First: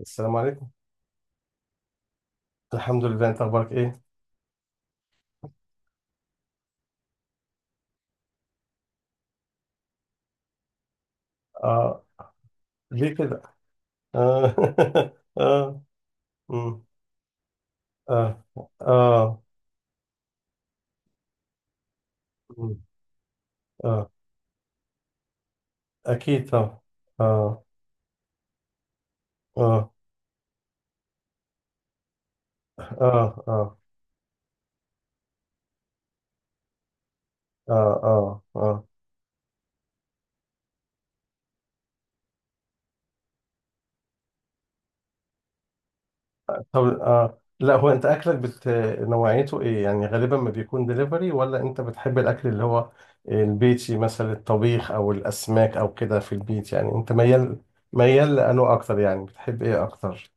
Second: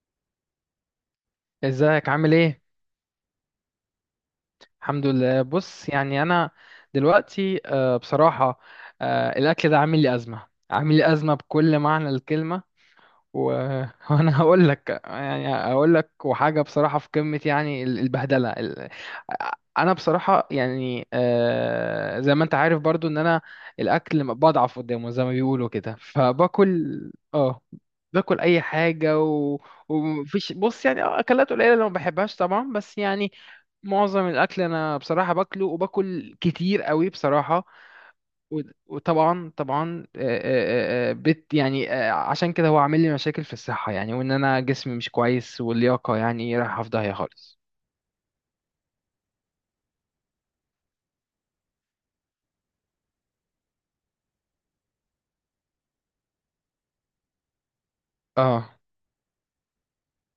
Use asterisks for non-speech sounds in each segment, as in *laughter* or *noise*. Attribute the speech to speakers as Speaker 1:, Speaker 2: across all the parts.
Speaker 1: السلام عليكم.
Speaker 2: ازيك عامل ايه؟
Speaker 1: الحمد لله، انت اخبارك ايه؟
Speaker 2: الحمد لله. بص، يعني انا دلوقتي، بصراحة، الاكل ده عامل لي ازمة، عامل لي ازمة بكل
Speaker 1: اه.
Speaker 2: معنى الكلمة.
Speaker 1: ليه
Speaker 2: و...
Speaker 1: كده؟
Speaker 2: *laughs* وانا
Speaker 1: اه.
Speaker 2: هقول لك
Speaker 1: *laughs*
Speaker 2: يعني
Speaker 1: اه.
Speaker 2: هقول لك وحاجه
Speaker 1: مم.
Speaker 2: بصراحه في قمه، يعني
Speaker 1: اه.
Speaker 2: البهدله
Speaker 1: اه.
Speaker 2: انا بصراحه يعني، زي ما انت
Speaker 1: مم.
Speaker 2: عارف برضو ان انا
Speaker 1: اه.
Speaker 2: الاكل بضعف قدامه زي ما بيقولوا كده،
Speaker 1: اكيد طبعا.
Speaker 2: فباكل اه
Speaker 1: اه.
Speaker 2: باكل اي حاجه.
Speaker 1: اه.
Speaker 2: ومفيش، بص يعني، اكلات قليله اللي ما بحبهاش طبعا، بس يعني
Speaker 1: اه. اه.
Speaker 2: معظم الاكل انا بصراحه باكله، وباكل كتير قوي بصراحه.
Speaker 1: اه. اه.
Speaker 2: و-
Speaker 1: اه.
Speaker 2: وطبعا طبعا، آه، آه، آه، بت يعني آه، عشان كده هو عامل لي مشاكل في الصحة، يعني وان انا جسمي مش كويس واللياقة يعني رايحة
Speaker 1: طب
Speaker 2: في داهية
Speaker 1: اه،
Speaker 2: خالص.
Speaker 1: لا هو انت اكلك نوعيته ايه؟ يعني غالبا ما بيكون دليفري، ولا انت بتحب الاكل اللي هو البيتي، مثلا الطبيخ او الاسماك او كده في البيت؟ يعني انت ميال لانه
Speaker 2: اه
Speaker 1: اكتر؟ يعني بتحب ايه اكتر؟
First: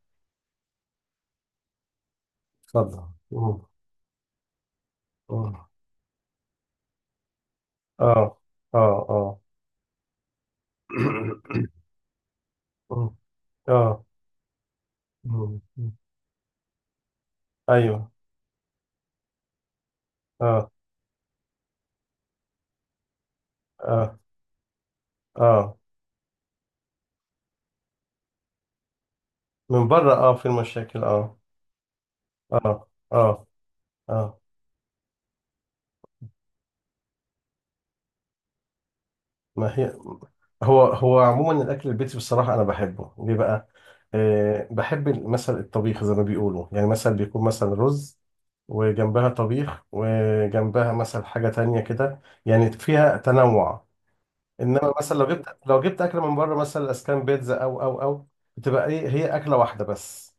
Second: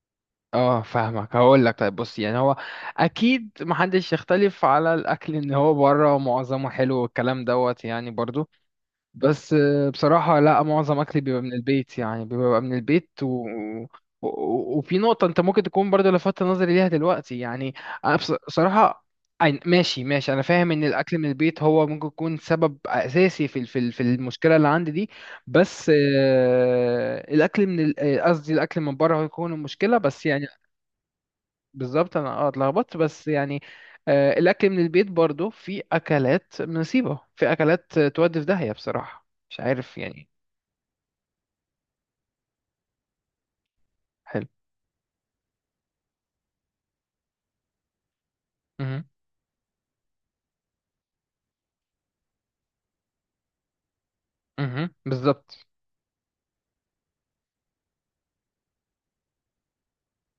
Speaker 2: اه، فاهمك. هقول لك، طيب، بص يعني هو
Speaker 1: اتفضل.
Speaker 2: اكيد
Speaker 1: مم.
Speaker 2: محدش يختلف على الاكل، ان
Speaker 1: مم.
Speaker 2: هو بره معظمه حلو والكلام دوت، يعني
Speaker 1: اه.
Speaker 2: برضو،
Speaker 1: اه. اه.
Speaker 2: بس بصراحة، لا، معظم أكلي بيبقى من
Speaker 1: *clears throat*
Speaker 2: البيت، يعني بيبقى من البيت.
Speaker 1: مم. اه.
Speaker 2: وفي نقطة أنت
Speaker 1: مم.
Speaker 2: ممكن تكون برضو لفتت نظري ليها دلوقتي، يعني
Speaker 1: ايوه.
Speaker 2: أنا، بصراحة، ماشي ماشي، أنا
Speaker 1: اه.
Speaker 2: فاهم إن الأكل من البيت هو ممكن يكون سبب أساسي في
Speaker 1: اه.
Speaker 2: المشكلة اللي عندي دي،
Speaker 1: اه.
Speaker 2: بس الأكل من قصدي، الأكل من بره، هو يكون
Speaker 1: من
Speaker 2: المشكلة،
Speaker 1: بره،
Speaker 2: بس
Speaker 1: اه، في
Speaker 2: يعني.
Speaker 1: المشاكل. اه.
Speaker 2: بالظبط، انا
Speaker 1: اه.
Speaker 2: اتلخبطت بس
Speaker 1: اه.
Speaker 2: يعني.
Speaker 1: اه.
Speaker 2: الاكل من البيت برضو في اكلات نصيبة، في اكلات تودي في داهية بصراحة، مش
Speaker 1: ما هي
Speaker 2: عارف يعني.
Speaker 1: هو عموما الاكل البيتي، بصراحه انا بحبه. ليه بقى؟
Speaker 2: حلو.
Speaker 1: آه، بحب مثلا الطبيخ، زي ما بيقولوا يعني، مثلا بيكون مثلا رز
Speaker 2: امم.
Speaker 1: وجنبها طبيخ، وجنبها مثلا حاجه تانية كده، يعني فيها تنوع. انما
Speaker 2: امم،
Speaker 1: مثلا لو جبت
Speaker 2: بالظبط.
Speaker 1: لو جبت اكل من بره، مثلا اسكان بيتزا او او، بتبقى ايه، هي اكله واحده بس.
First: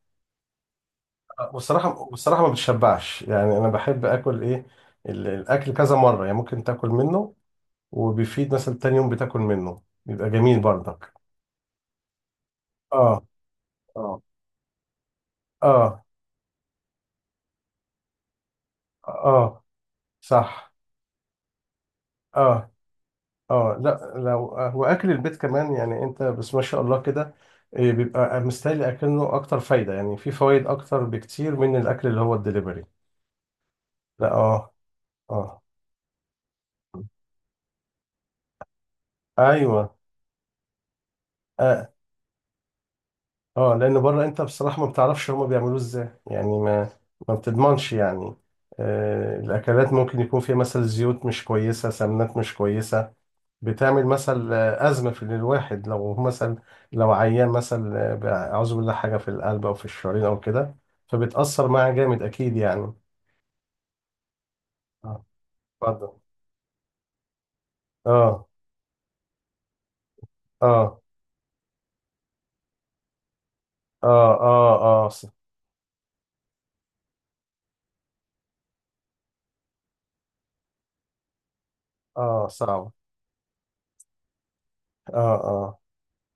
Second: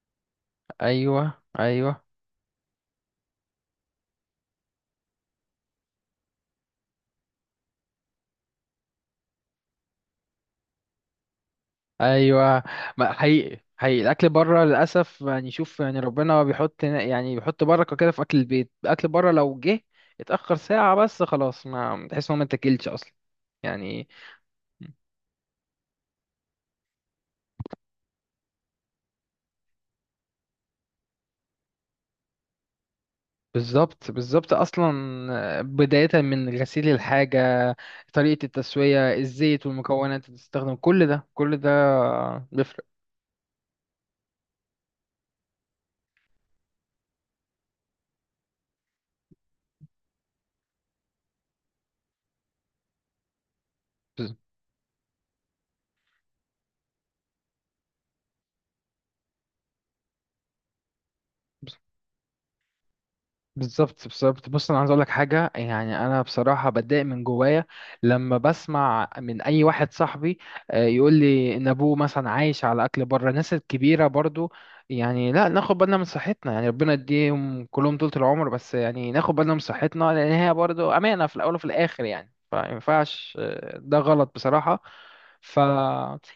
Speaker 2: ايوه
Speaker 1: والصراحه
Speaker 2: ايوه
Speaker 1: والصراحه ما بتشبعش، يعني انا بحب اكل ايه، الاكل كذا مره، يعني ممكن تاكل منه وبيفيد، مثلا تاني يوم بتاكل منه بيبقى جميل برضك.
Speaker 2: ايوه. ما
Speaker 1: اه.
Speaker 2: حقيقي حقيقي،
Speaker 1: اه.
Speaker 2: الاكل بره للاسف يعني، شوف يعني،
Speaker 1: اه.
Speaker 2: ربنا بيحط بركة كده في اكل البيت. الاكل بره لو
Speaker 1: اه.
Speaker 2: جه اتاخر
Speaker 1: صح.
Speaker 2: ساعة بس، خلاص، ما تحس ان هو ما
Speaker 1: اه.
Speaker 2: اتاكلش اصلا،
Speaker 1: اه،
Speaker 2: يعني.
Speaker 1: لا لو واكل البيت كمان، يعني انت بس ما شاء الله كده، إيه، بيبقى مستاهل، اكنه اكتر فايده، يعني في فوائد اكتر بكتير من الاكل اللي هو الدليفري.
Speaker 2: بالظبط
Speaker 1: لا
Speaker 2: بالظبط
Speaker 1: اه.
Speaker 2: اصلا،
Speaker 1: اه.
Speaker 2: بداية من غسيل الحاجة، طريقة التسوية، الزيت
Speaker 1: ايوه.
Speaker 2: والمكونات اللي تستخدم، كل ده كل ده
Speaker 1: اه.
Speaker 2: بيفرق.
Speaker 1: اه، لان بره انت بصراحه ما بتعرفش هما بيعملوه ازاي، يعني ما بتضمنش يعني. آه، الاكلات ممكن يكون فيها مثلا زيوت مش كويسه، سمنات مش كويسه، بتعمل مثلا ازمه في الواحد، لو مثلا لو عيان، مثلا اعوذ بالله، حاجه في القلب او في الشرايين او كده، فبتاثر معاه جامد اكيد يعني.
Speaker 2: بالظبط بالظبط. بص، انا عايز اقول لك
Speaker 1: اه.
Speaker 2: حاجه. يعني
Speaker 1: اتفضل.
Speaker 2: انا بصراحه بتضايق من جوايا لما
Speaker 1: اه.
Speaker 2: بسمع من اي واحد صاحبي،
Speaker 1: اه.
Speaker 2: يقول لي ان ابوه مثلا عايش على اكل بره. الناس
Speaker 1: اه.
Speaker 2: الكبيره برضو،
Speaker 1: اه. اه.
Speaker 2: يعني لا، ناخد بالنا من صحتنا، يعني ربنا يديهم كلهم طول العمر، بس يعني ناخد بالنا من صحتنا، لان هي برضو امانه في الاول وفي الاخر يعني.
Speaker 1: اه
Speaker 2: فما
Speaker 1: صعب.
Speaker 2: ينفعش، ده غلط بصراحه.
Speaker 1: اه.
Speaker 2: ف
Speaker 1: اه.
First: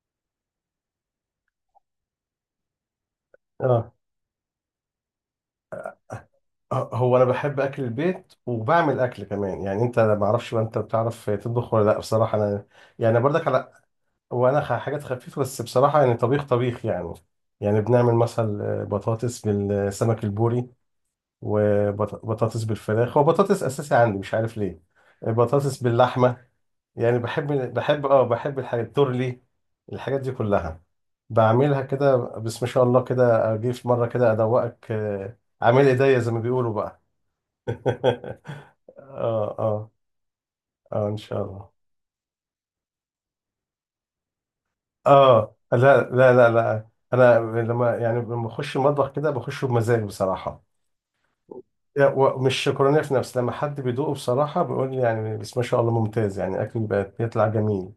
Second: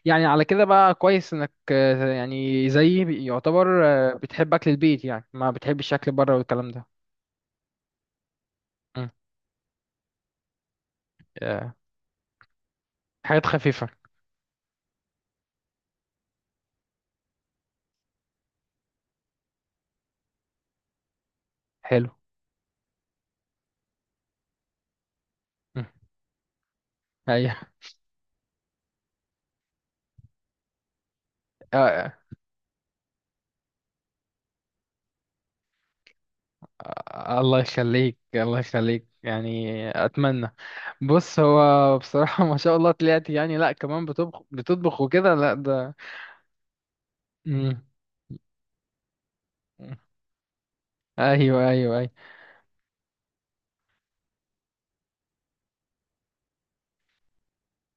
Speaker 2: يعني على كده بقى، كويس انك، يعني زيي، يعتبر،
Speaker 1: آه.
Speaker 2: بتحب اكل البيت، يعني ما بتحبش اكل بره والكلام ده.
Speaker 1: هو انا بحب اكل البيت، وبعمل
Speaker 2: مم.
Speaker 1: اكل كمان. يعني انت، أنا ما اعرفش بقى، انت بتعرف تطبخ
Speaker 2: آه،
Speaker 1: ولا لا؟ بصراحه انا يعني
Speaker 2: حاجات
Speaker 1: برضك على،
Speaker 2: خفيفة.
Speaker 1: وانا حاجات خفيفه بس بصراحه، يعني طبيخ يعني، يعني بنعمل مثلا بطاطس بالسمك البوري،
Speaker 2: حلو.
Speaker 1: وبطاطس بالفراخ. هو بطاطس اساسي عندي، مش عارف ليه. بطاطس
Speaker 2: مم.
Speaker 1: باللحمه، يعني
Speaker 2: أيوة.
Speaker 1: بحب، بحب الحاجات التورلي، الحاجات دي كلها
Speaker 2: آه،
Speaker 1: بعملها
Speaker 2: آه،
Speaker 1: كده. بس ما شاء الله كده، اجي في مره كده ادوقك، عامل ايديا زي ما بيقولوا بقى.
Speaker 2: الله يخليك الله
Speaker 1: اه.
Speaker 2: يخليك، يعني
Speaker 1: اه.
Speaker 2: أتمنى.
Speaker 1: اه ان
Speaker 2: بص،
Speaker 1: شاء الله.
Speaker 2: هو بصراحة *laughs* ما شاء الله طلعت، يعني لأ كمان بتطبخ بتطبخ وكده، لأ
Speaker 1: اه لا
Speaker 2: ده.
Speaker 1: لا لا لا، انا
Speaker 2: مم.
Speaker 1: لما لما اخش المطبخ كده بخش بمزاج بصراحه.
Speaker 2: أيوة أيوة أيوة.
Speaker 1: يعني ومش شكرانيه في نفسي، لما حد بيدوقه بصراحه بيقول لي يعني، بس ما شاء الله ممتاز يعني، اكل بقى بيطلع جميل.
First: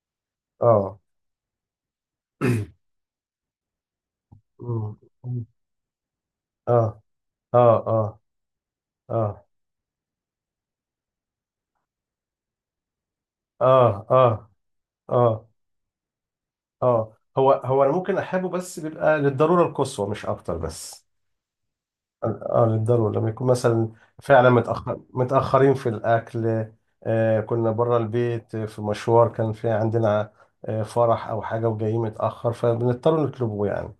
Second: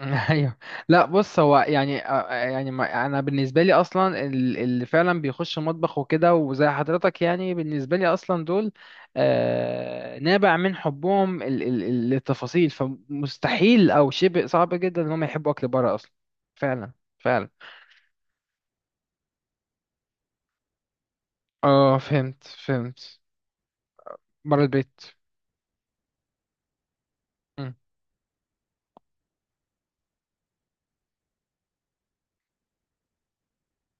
Speaker 2: *laughs* ايوه.
Speaker 1: اه.
Speaker 2: لا، بص هو يعني، يعني،
Speaker 1: *clears throat*
Speaker 2: انا بالنسبه لي اصلا، اللي
Speaker 1: أمم.
Speaker 2: فعلا بيخش مطبخ وكده وزي
Speaker 1: اه
Speaker 2: حضرتك، يعني
Speaker 1: اه.
Speaker 2: بالنسبه لي
Speaker 1: اه.
Speaker 2: اصلا دول
Speaker 1: اه.
Speaker 2: نابع من حبهم للتفاصيل، فمستحيل
Speaker 1: اه.
Speaker 2: او شبه
Speaker 1: اه.
Speaker 2: صعب جدا ان هم
Speaker 1: اه.
Speaker 2: يحبوا اكل بره اصلا. فعلا
Speaker 1: اه.
Speaker 2: فعلا.
Speaker 1: هو انا ممكن احبه، بس بيبقى للضروره القصوى مش اكتر بس.
Speaker 2: اه، فهمت
Speaker 1: اه، للضرورة،
Speaker 2: فهمت.
Speaker 1: لما يكون مثلا فعلا
Speaker 2: بره البيت.
Speaker 1: متأخر، متأخرين في الأكل. آه، كنا
Speaker 2: مم.
Speaker 1: بره البيت، في مشوار، كان في عندنا فرح أو حاجة، وجايين متأخر، فبنضطر نطلبه يعني.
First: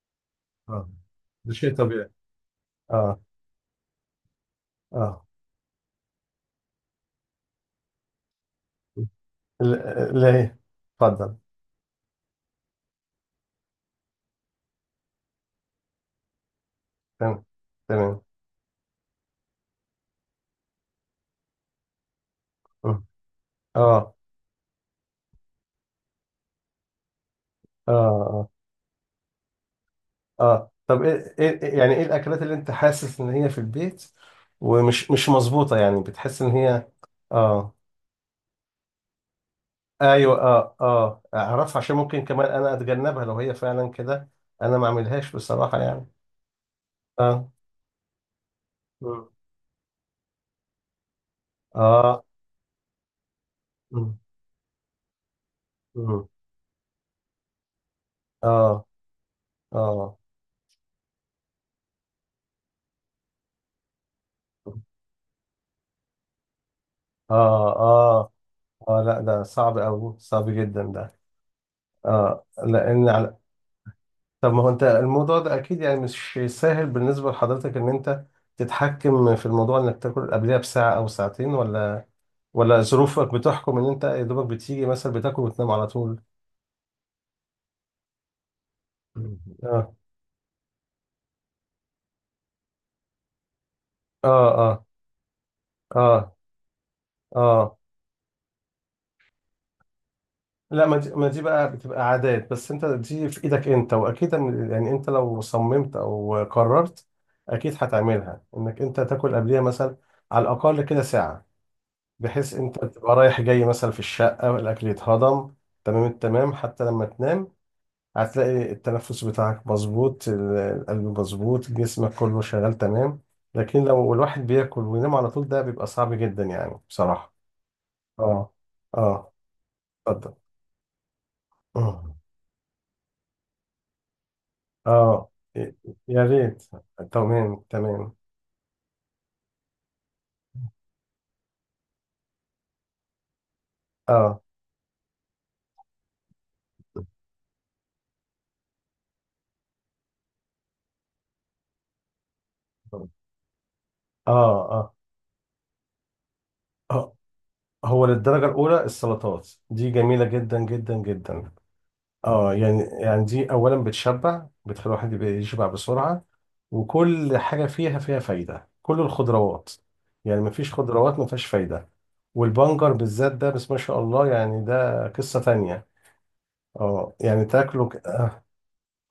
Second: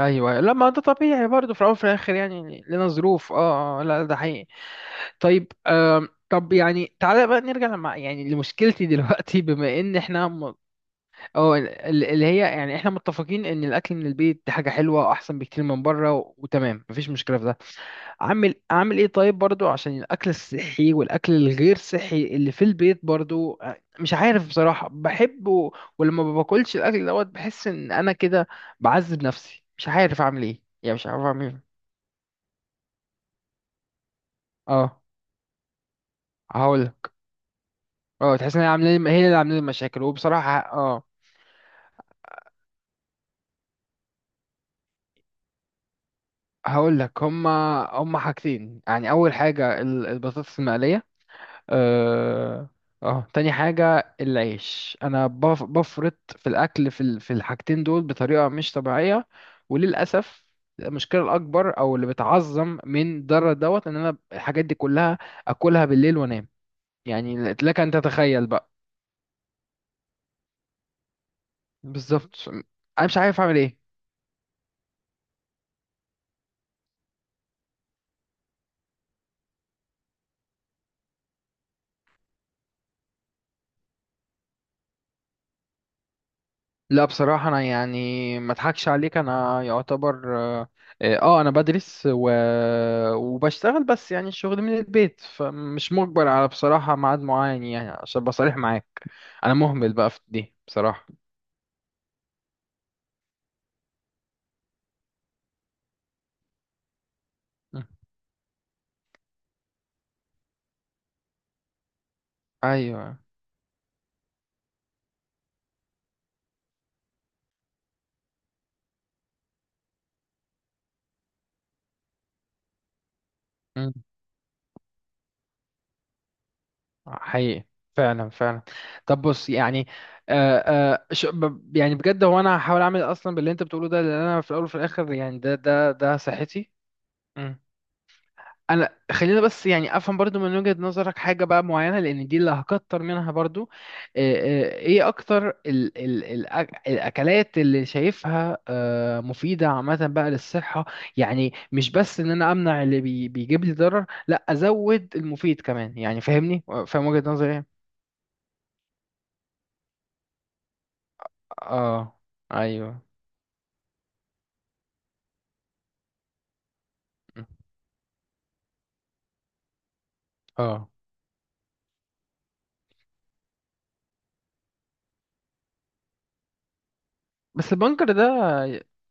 Speaker 2: ايوه أيوه. لا، ما ده
Speaker 1: اه.
Speaker 2: طبيعي
Speaker 1: ده
Speaker 2: برضه في الاول
Speaker 1: شيء
Speaker 2: وفي
Speaker 1: طبيعي.
Speaker 2: الاخر، يعني لنا
Speaker 1: اه.
Speaker 2: ظروف، لا ده حقيقي.
Speaker 1: اه.
Speaker 2: طيب، طب يعني تعالى بقى نرجع لما يعني لمشكلتي دلوقتي. *laughs* بما ان احنا
Speaker 1: ليه؟ اتفضل.
Speaker 2: اه، اللي هي يعني احنا متفقين ان الاكل من البيت دي حاجه حلوه واحسن بكتير من بره، وتمام، مفيش مشكله
Speaker 1: تمام
Speaker 2: في ده.
Speaker 1: تمام.
Speaker 2: اعمل ايه طيب؟ برضو عشان الاكل الصحي والاكل الغير صحي اللي في البيت،
Speaker 1: اه.
Speaker 2: برضو مش
Speaker 1: اه.
Speaker 2: عارف بصراحه بحبه، ولما ما باكلش الاكل دوت بحس ان انا
Speaker 1: اه.
Speaker 2: كده بعذب نفسي. مش عارف اعمل ايه،
Speaker 1: اه.
Speaker 2: يعني
Speaker 1: طب
Speaker 2: مش عارف
Speaker 1: ايه،
Speaker 2: اعمل
Speaker 1: إيه-
Speaker 2: ايه.
Speaker 1: إيه، يعني ايه الأكلات اللي أنت حاسس إن هي في البيت
Speaker 2: اه.
Speaker 1: ومش مش مظبوطة؟ يعني بتحس إن هي
Speaker 2: هقول
Speaker 1: اه،
Speaker 2: اه تحس ان هي اللي عامله لي مشاكل.
Speaker 1: ايوه،
Speaker 2: وبصراحه،
Speaker 1: اه اه. اعرفها، عشان ممكن كمان انا اتجنبها لو هي فعلا كده، انا ما اعملهاش بصراحه يعني.
Speaker 2: هقول لك، هما
Speaker 1: اه.
Speaker 2: هما حاجتين. يعني
Speaker 1: مم.
Speaker 2: اول حاجه، البطاطس المقليه.
Speaker 1: اه.
Speaker 2: اه. اه، تاني حاجه
Speaker 1: مم.
Speaker 2: العيش. انا بفرط
Speaker 1: مم.
Speaker 2: في الاكل، في الحاجتين دول بطريقه مش
Speaker 1: اه.
Speaker 2: طبيعيه.
Speaker 1: اه.
Speaker 2: وللاسف، المشكله الاكبر، او اللي بتعظم من ضرر دوت، ان انا الحاجات دي كلها اكلها بالليل وانام. يعني
Speaker 1: اه.
Speaker 2: لك ان
Speaker 1: اه.
Speaker 2: تتخيل بقى.
Speaker 1: اه لا، ده صعب قوي، صعب جدا ده. اه
Speaker 2: بالظبط. انا
Speaker 1: لان
Speaker 2: مش
Speaker 1: على،
Speaker 2: عارف اعمل ايه.
Speaker 1: طب ما هو انت الموضوع ده اكيد يعني مش سهل بالنسبه لحضرتك، ان انت تتحكم في الموضوع انك تاكل قبلها بساعه او ساعتين، ولا ظروفك بتحكم ان انت يا دوبك بتيجي مثلا بتاكل وتنام على طول.
Speaker 2: لا بصراحة أنا، يعني ما أضحكش عليك، أنا
Speaker 1: اه.
Speaker 2: يعتبر، أنا بدرس وبشتغل. بس
Speaker 1: اه.
Speaker 2: يعني الشغل من
Speaker 1: اه.
Speaker 2: البيت، فمش مجبر
Speaker 1: اه.
Speaker 2: على بصراحة ميعاد معين،
Speaker 1: اه
Speaker 2: يعني عشان أبقى صريح معاك، أنا مهمل بقى في دي
Speaker 1: لا، ما
Speaker 2: بصراحة.
Speaker 1: دي, ما دي بقى بتبقى عادات، بس انت دي في ايدك انت، واكيد يعني انت لو صممت او قررت اكيد
Speaker 2: م.
Speaker 1: هتعملها، انك انت تاكل قبليها مثلا على الاقل كده ساعة، بحيث انت تبقى
Speaker 2: أيوه.
Speaker 1: رايح جاي مثلا في الشقة والاكل يتهضم تمام التمام. حتى لما تنام هتلاقي التنفس بتاعك مظبوط، القلب مظبوط، جسمك كله شغال تمام. لكن
Speaker 2: م.
Speaker 1: لو الواحد بياكل وينام على طول، ده بيبقى صعب جدا يعني بصراحة.
Speaker 2: حقيقي. فعلا
Speaker 1: اه.
Speaker 2: فعلا. طب
Speaker 1: اه.
Speaker 2: بص يعني، آه يعني
Speaker 1: اتفضل.
Speaker 2: بجد، هو أنا هحاول أعمل أصلا باللي أنت بتقوله ده، لأن أنا في الأول وفي الآخر
Speaker 1: اه.
Speaker 2: يعني ده
Speaker 1: ي-
Speaker 2: ده ده
Speaker 1: يا ريت.
Speaker 2: صحتي.
Speaker 1: تمام تمام.
Speaker 2: انا خلينا بس، يعني افهم برضو من وجهة نظرك حاجة بقى معينة، لان دي اللي هكتر منها برضو،
Speaker 1: اه.
Speaker 2: ايه اكتر ال ال ال الاكلات اللي شايفها مفيدة عامة بقى للصحة؟ يعني مش بس ان انا امنع اللي بيجيب لي ضرر، لا،
Speaker 1: اه. اه.
Speaker 2: ازود المفيد كمان، يعني فاهمني، فاهم
Speaker 1: آه.
Speaker 2: وجهة نظري ايه.
Speaker 1: هو للدرجة الأولى السلطات دي جميلة جدا جدا جدا.
Speaker 2: اه.
Speaker 1: اه، يعني
Speaker 2: ايوه.
Speaker 1: يعني دي أولا بتشبع، بتخلي الواحد يبقى يشبع بسرعة، وكل حاجة فيها فايدة، كل الخضروات. يعني مفيش
Speaker 2: اه.
Speaker 1: خضروات مفيهاش فايدة. والبنجر بالذات ده بس ما شاء الله، يعني ده قصة تانية. اه يعني
Speaker 2: بس
Speaker 1: تاكله
Speaker 2: البنكر ده،
Speaker 1: آه.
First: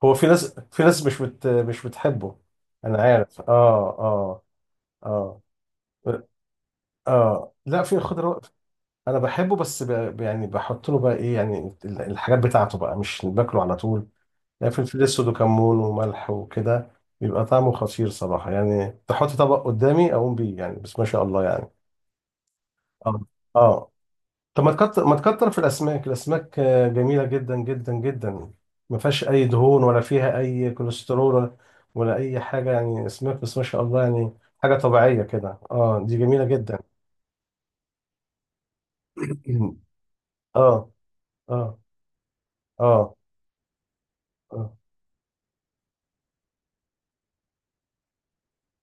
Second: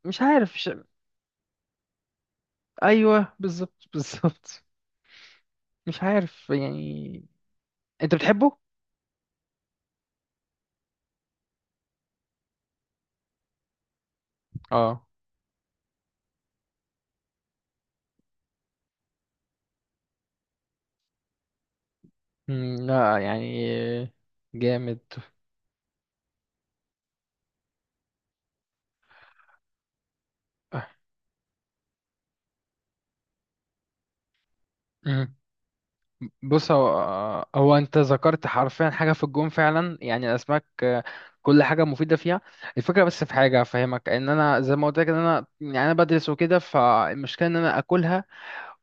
Speaker 1: هو
Speaker 2: مش
Speaker 1: في
Speaker 2: عارف
Speaker 1: ناس
Speaker 2: مش...
Speaker 1: في ناس مش بتحبه. انا
Speaker 2: ايوه
Speaker 1: عارف، اه
Speaker 2: بالظبط
Speaker 1: اه.
Speaker 2: بالظبط.
Speaker 1: اه.
Speaker 2: مش عارف يعني.
Speaker 1: اه لا، في
Speaker 2: انت
Speaker 1: خضار،
Speaker 2: بتحبه؟
Speaker 1: انا بحبه بس يعني بحط له بقى ايه يعني، الحاجات بتاعته بقى، مش باكله على طول. يعني فلفل
Speaker 2: اه.
Speaker 1: اسود وكمون وملح وكده بيبقى طعمه خطير صراحه، يعني تحط طبق قدامي اقوم بيه يعني، بس ما شاء الله يعني.
Speaker 2: مم، لا
Speaker 1: اه.
Speaker 2: يعني.
Speaker 1: اه. طب ما
Speaker 2: جامد.
Speaker 1: تكتر ما تكتر في الاسماك. الاسماك جميله جدا جدا جدا، ما فيهاش اي دهون، ولا فيها اي كوليسترول، ولا اي حاجه، يعني اسماك بس ما شاء الله يعني، حاجه طبيعيه
Speaker 2: مم.
Speaker 1: كده. اه، دي جميله
Speaker 2: بص،
Speaker 1: جدا.
Speaker 2: هو انت ذكرت حرفيا حاجه في الجون،
Speaker 1: *clears throat*
Speaker 2: فعلا يعني الاسماك،
Speaker 1: اه.
Speaker 2: كل
Speaker 1: اه.
Speaker 2: حاجه مفيده فيها. الفكره
Speaker 1: اه.
Speaker 2: بس، في حاجه افهمك، ان انا
Speaker 1: اه.
Speaker 2: زي ما قلت لك، ان انا بدرس وكده، فالمشكله ان انا اكلها،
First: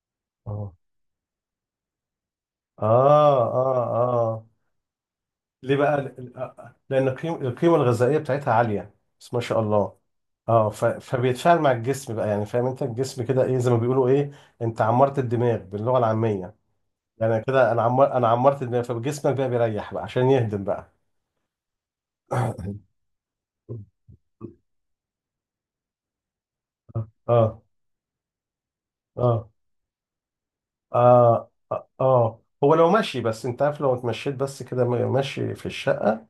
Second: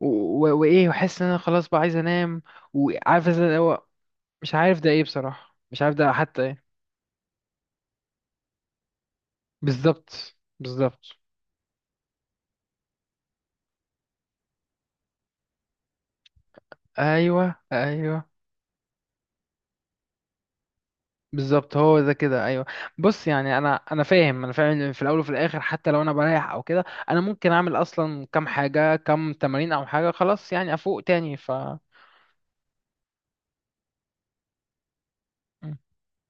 Speaker 2: و-
Speaker 1: اه.
Speaker 2: وايه، واحس ان انا خلاص بقى عايز انام،
Speaker 1: اه.
Speaker 2: وعارف إزاي اللي
Speaker 1: اه.
Speaker 2: هو،
Speaker 1: آه.
Speaker 2: مش عارف ده ايه بصراحه،
Speaker 1: ليه
Speaker 2: مش عارف
Speaker 1: بقى؟
Speaker 2: ده حتى ايه.
Speaker 1: لان القيمه الغذائيه بتاعتها عاليه، بس ما شاء الله.
Speaker 2: بالظبط
Speaker 1: اه
Speaker 2: بالظبط.
Speaker 1: فبيتفاعل مع الجسم بقى، يعني فاهم انت، الجسم كده ايه زي ما بيقولوا ايه، انت عمرت الدماغ باللغه العاميه، يعني
Speaker 2: ايوه
Speaker 1: كده انا
Speaker 2: ايوه.
Speaker 1: عمرت الدماغ، فجسمك بقى بيريح بقى، عشان يهدم بقى.
Speaker 2: بالظبط، هو ده كده، ايوه.
Speaker 1: *coughs*
Speaker 2: بص يعني، انا فاهم ان في الاول وفي الاخر، حتى لو انا بريح او كده، انا
Speaker 1: اه.
Speaker 2: ممكن
Speaker 1: اه.
Speaker 2: اعمل اصلا كام حاجه، كام تمارين او حاجه، خلاص يعني افوق تاني.
Speaker 1: اه. اه. اه. هو لو ماشي بس، انت عارف، لو اتمشيت بس كده ماشي في
Speaker 2: مم.
Speaker 1: الشقه،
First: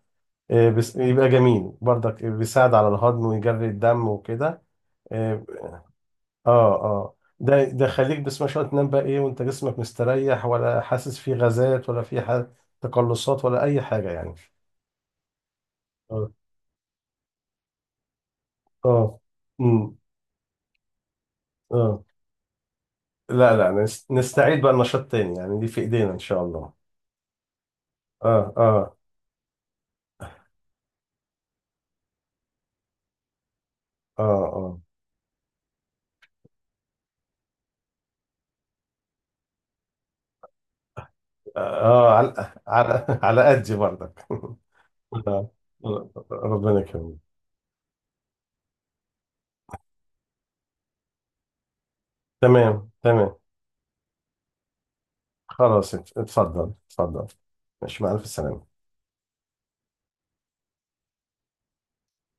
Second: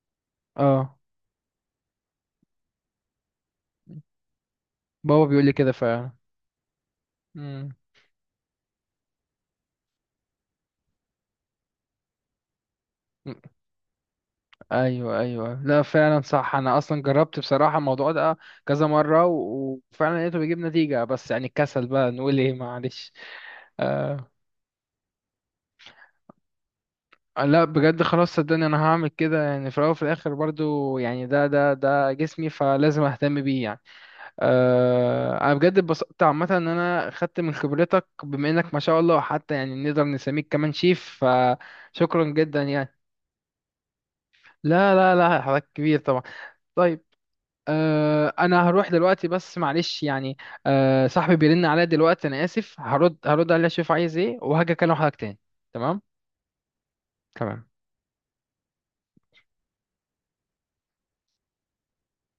Speaker 1: إيه، بس
Speaker 2: اه،
Speaker 1: يبقى جميل برضك، بيساعد على الهضم ويجري الدم وكده.
Speaker 2: بابا
Speaker 1: إيه.
Speaker 2: بيقول لي كده فعلا.
Speaker 1: اه اه، ده
Speaker 2: مم.
Speaker 1: ده خليك بس ما شاء الله تنام بقى ايه وانت جسمك مستريح، ولا حاسس فيه غازات، ولا فيه تقلصات، ولا اي حاجه يعني.
Speaker 2: ايوه ايوه. لا فعلا
Speaker 1: اه.
Speaker 2: صح، انا اصلا جربت بصراحه الموضوع ده كذا
Speaker 1: اه.
Speaker 2: مره،
Speaker 1: امم.
Speaker 2: وفعلا لقيته بيجيب نتيجه، بس يعني الكسل
Speaker 1: اه.
Speaker 2: بقى، نقول ايه؟ معلش.
Speaker 1: لا لا،
Speaker 2: آه.
Speaker 1: نستعيد بقى النشاط تاني، يعني دي في ايدينا ان شاء الله.
Speaker 2: لا بجد خلاص،
Speaker 1: اه.
Speaker 2: صدقني انا
Speaker 1: اه.
Speaker 2: هعمل كده. يعني في الاول وفي الاخر برضو يعني ده جسمي، فلازم اهتم بيه يعني.
Speaker 1: اه. اه.
Speaker 2: انا بجد اتبسطت عامه ان انا خدت من خبرتك، بما انك ما شاء الله حتى يعني نقدر نسميك كمان شيف.
Speaker 1: اه.
Speaker 2: فشكرا
Speaker 1: على
Speaker 2: جدا يعني.
Speaker 1: على *laughs* على قدي برضك.
Speaker 2: لا لا
Speaker 1: *laughs*
Speaker 2: لا،
Speaker 1: آه.
Speaker 2: حضرتك كبير طبعا.
Speaker 1: ربنا
Speaker 2: طيب.
Speaker 1: يكرمك.
Speaker 2: انا هروح دلوقتي بس، معلش يعني. صاحبي بيرن عليا دلوقتي، انا اسف،
Speaker 1: تمام
Speaker 2: هرد
Speaker 1: تمام.
Speaker 2: هرد عليه اشوف عايز ايه، وهاجي اكلم حضرتك تاني.
Speaker 1: خلاص،
Speaker 2: تمام
Speaker 1: اتفضل اتفضل.
Speaker 2: تمام.
Speaker 1: ماشي، مع ألف سلامة.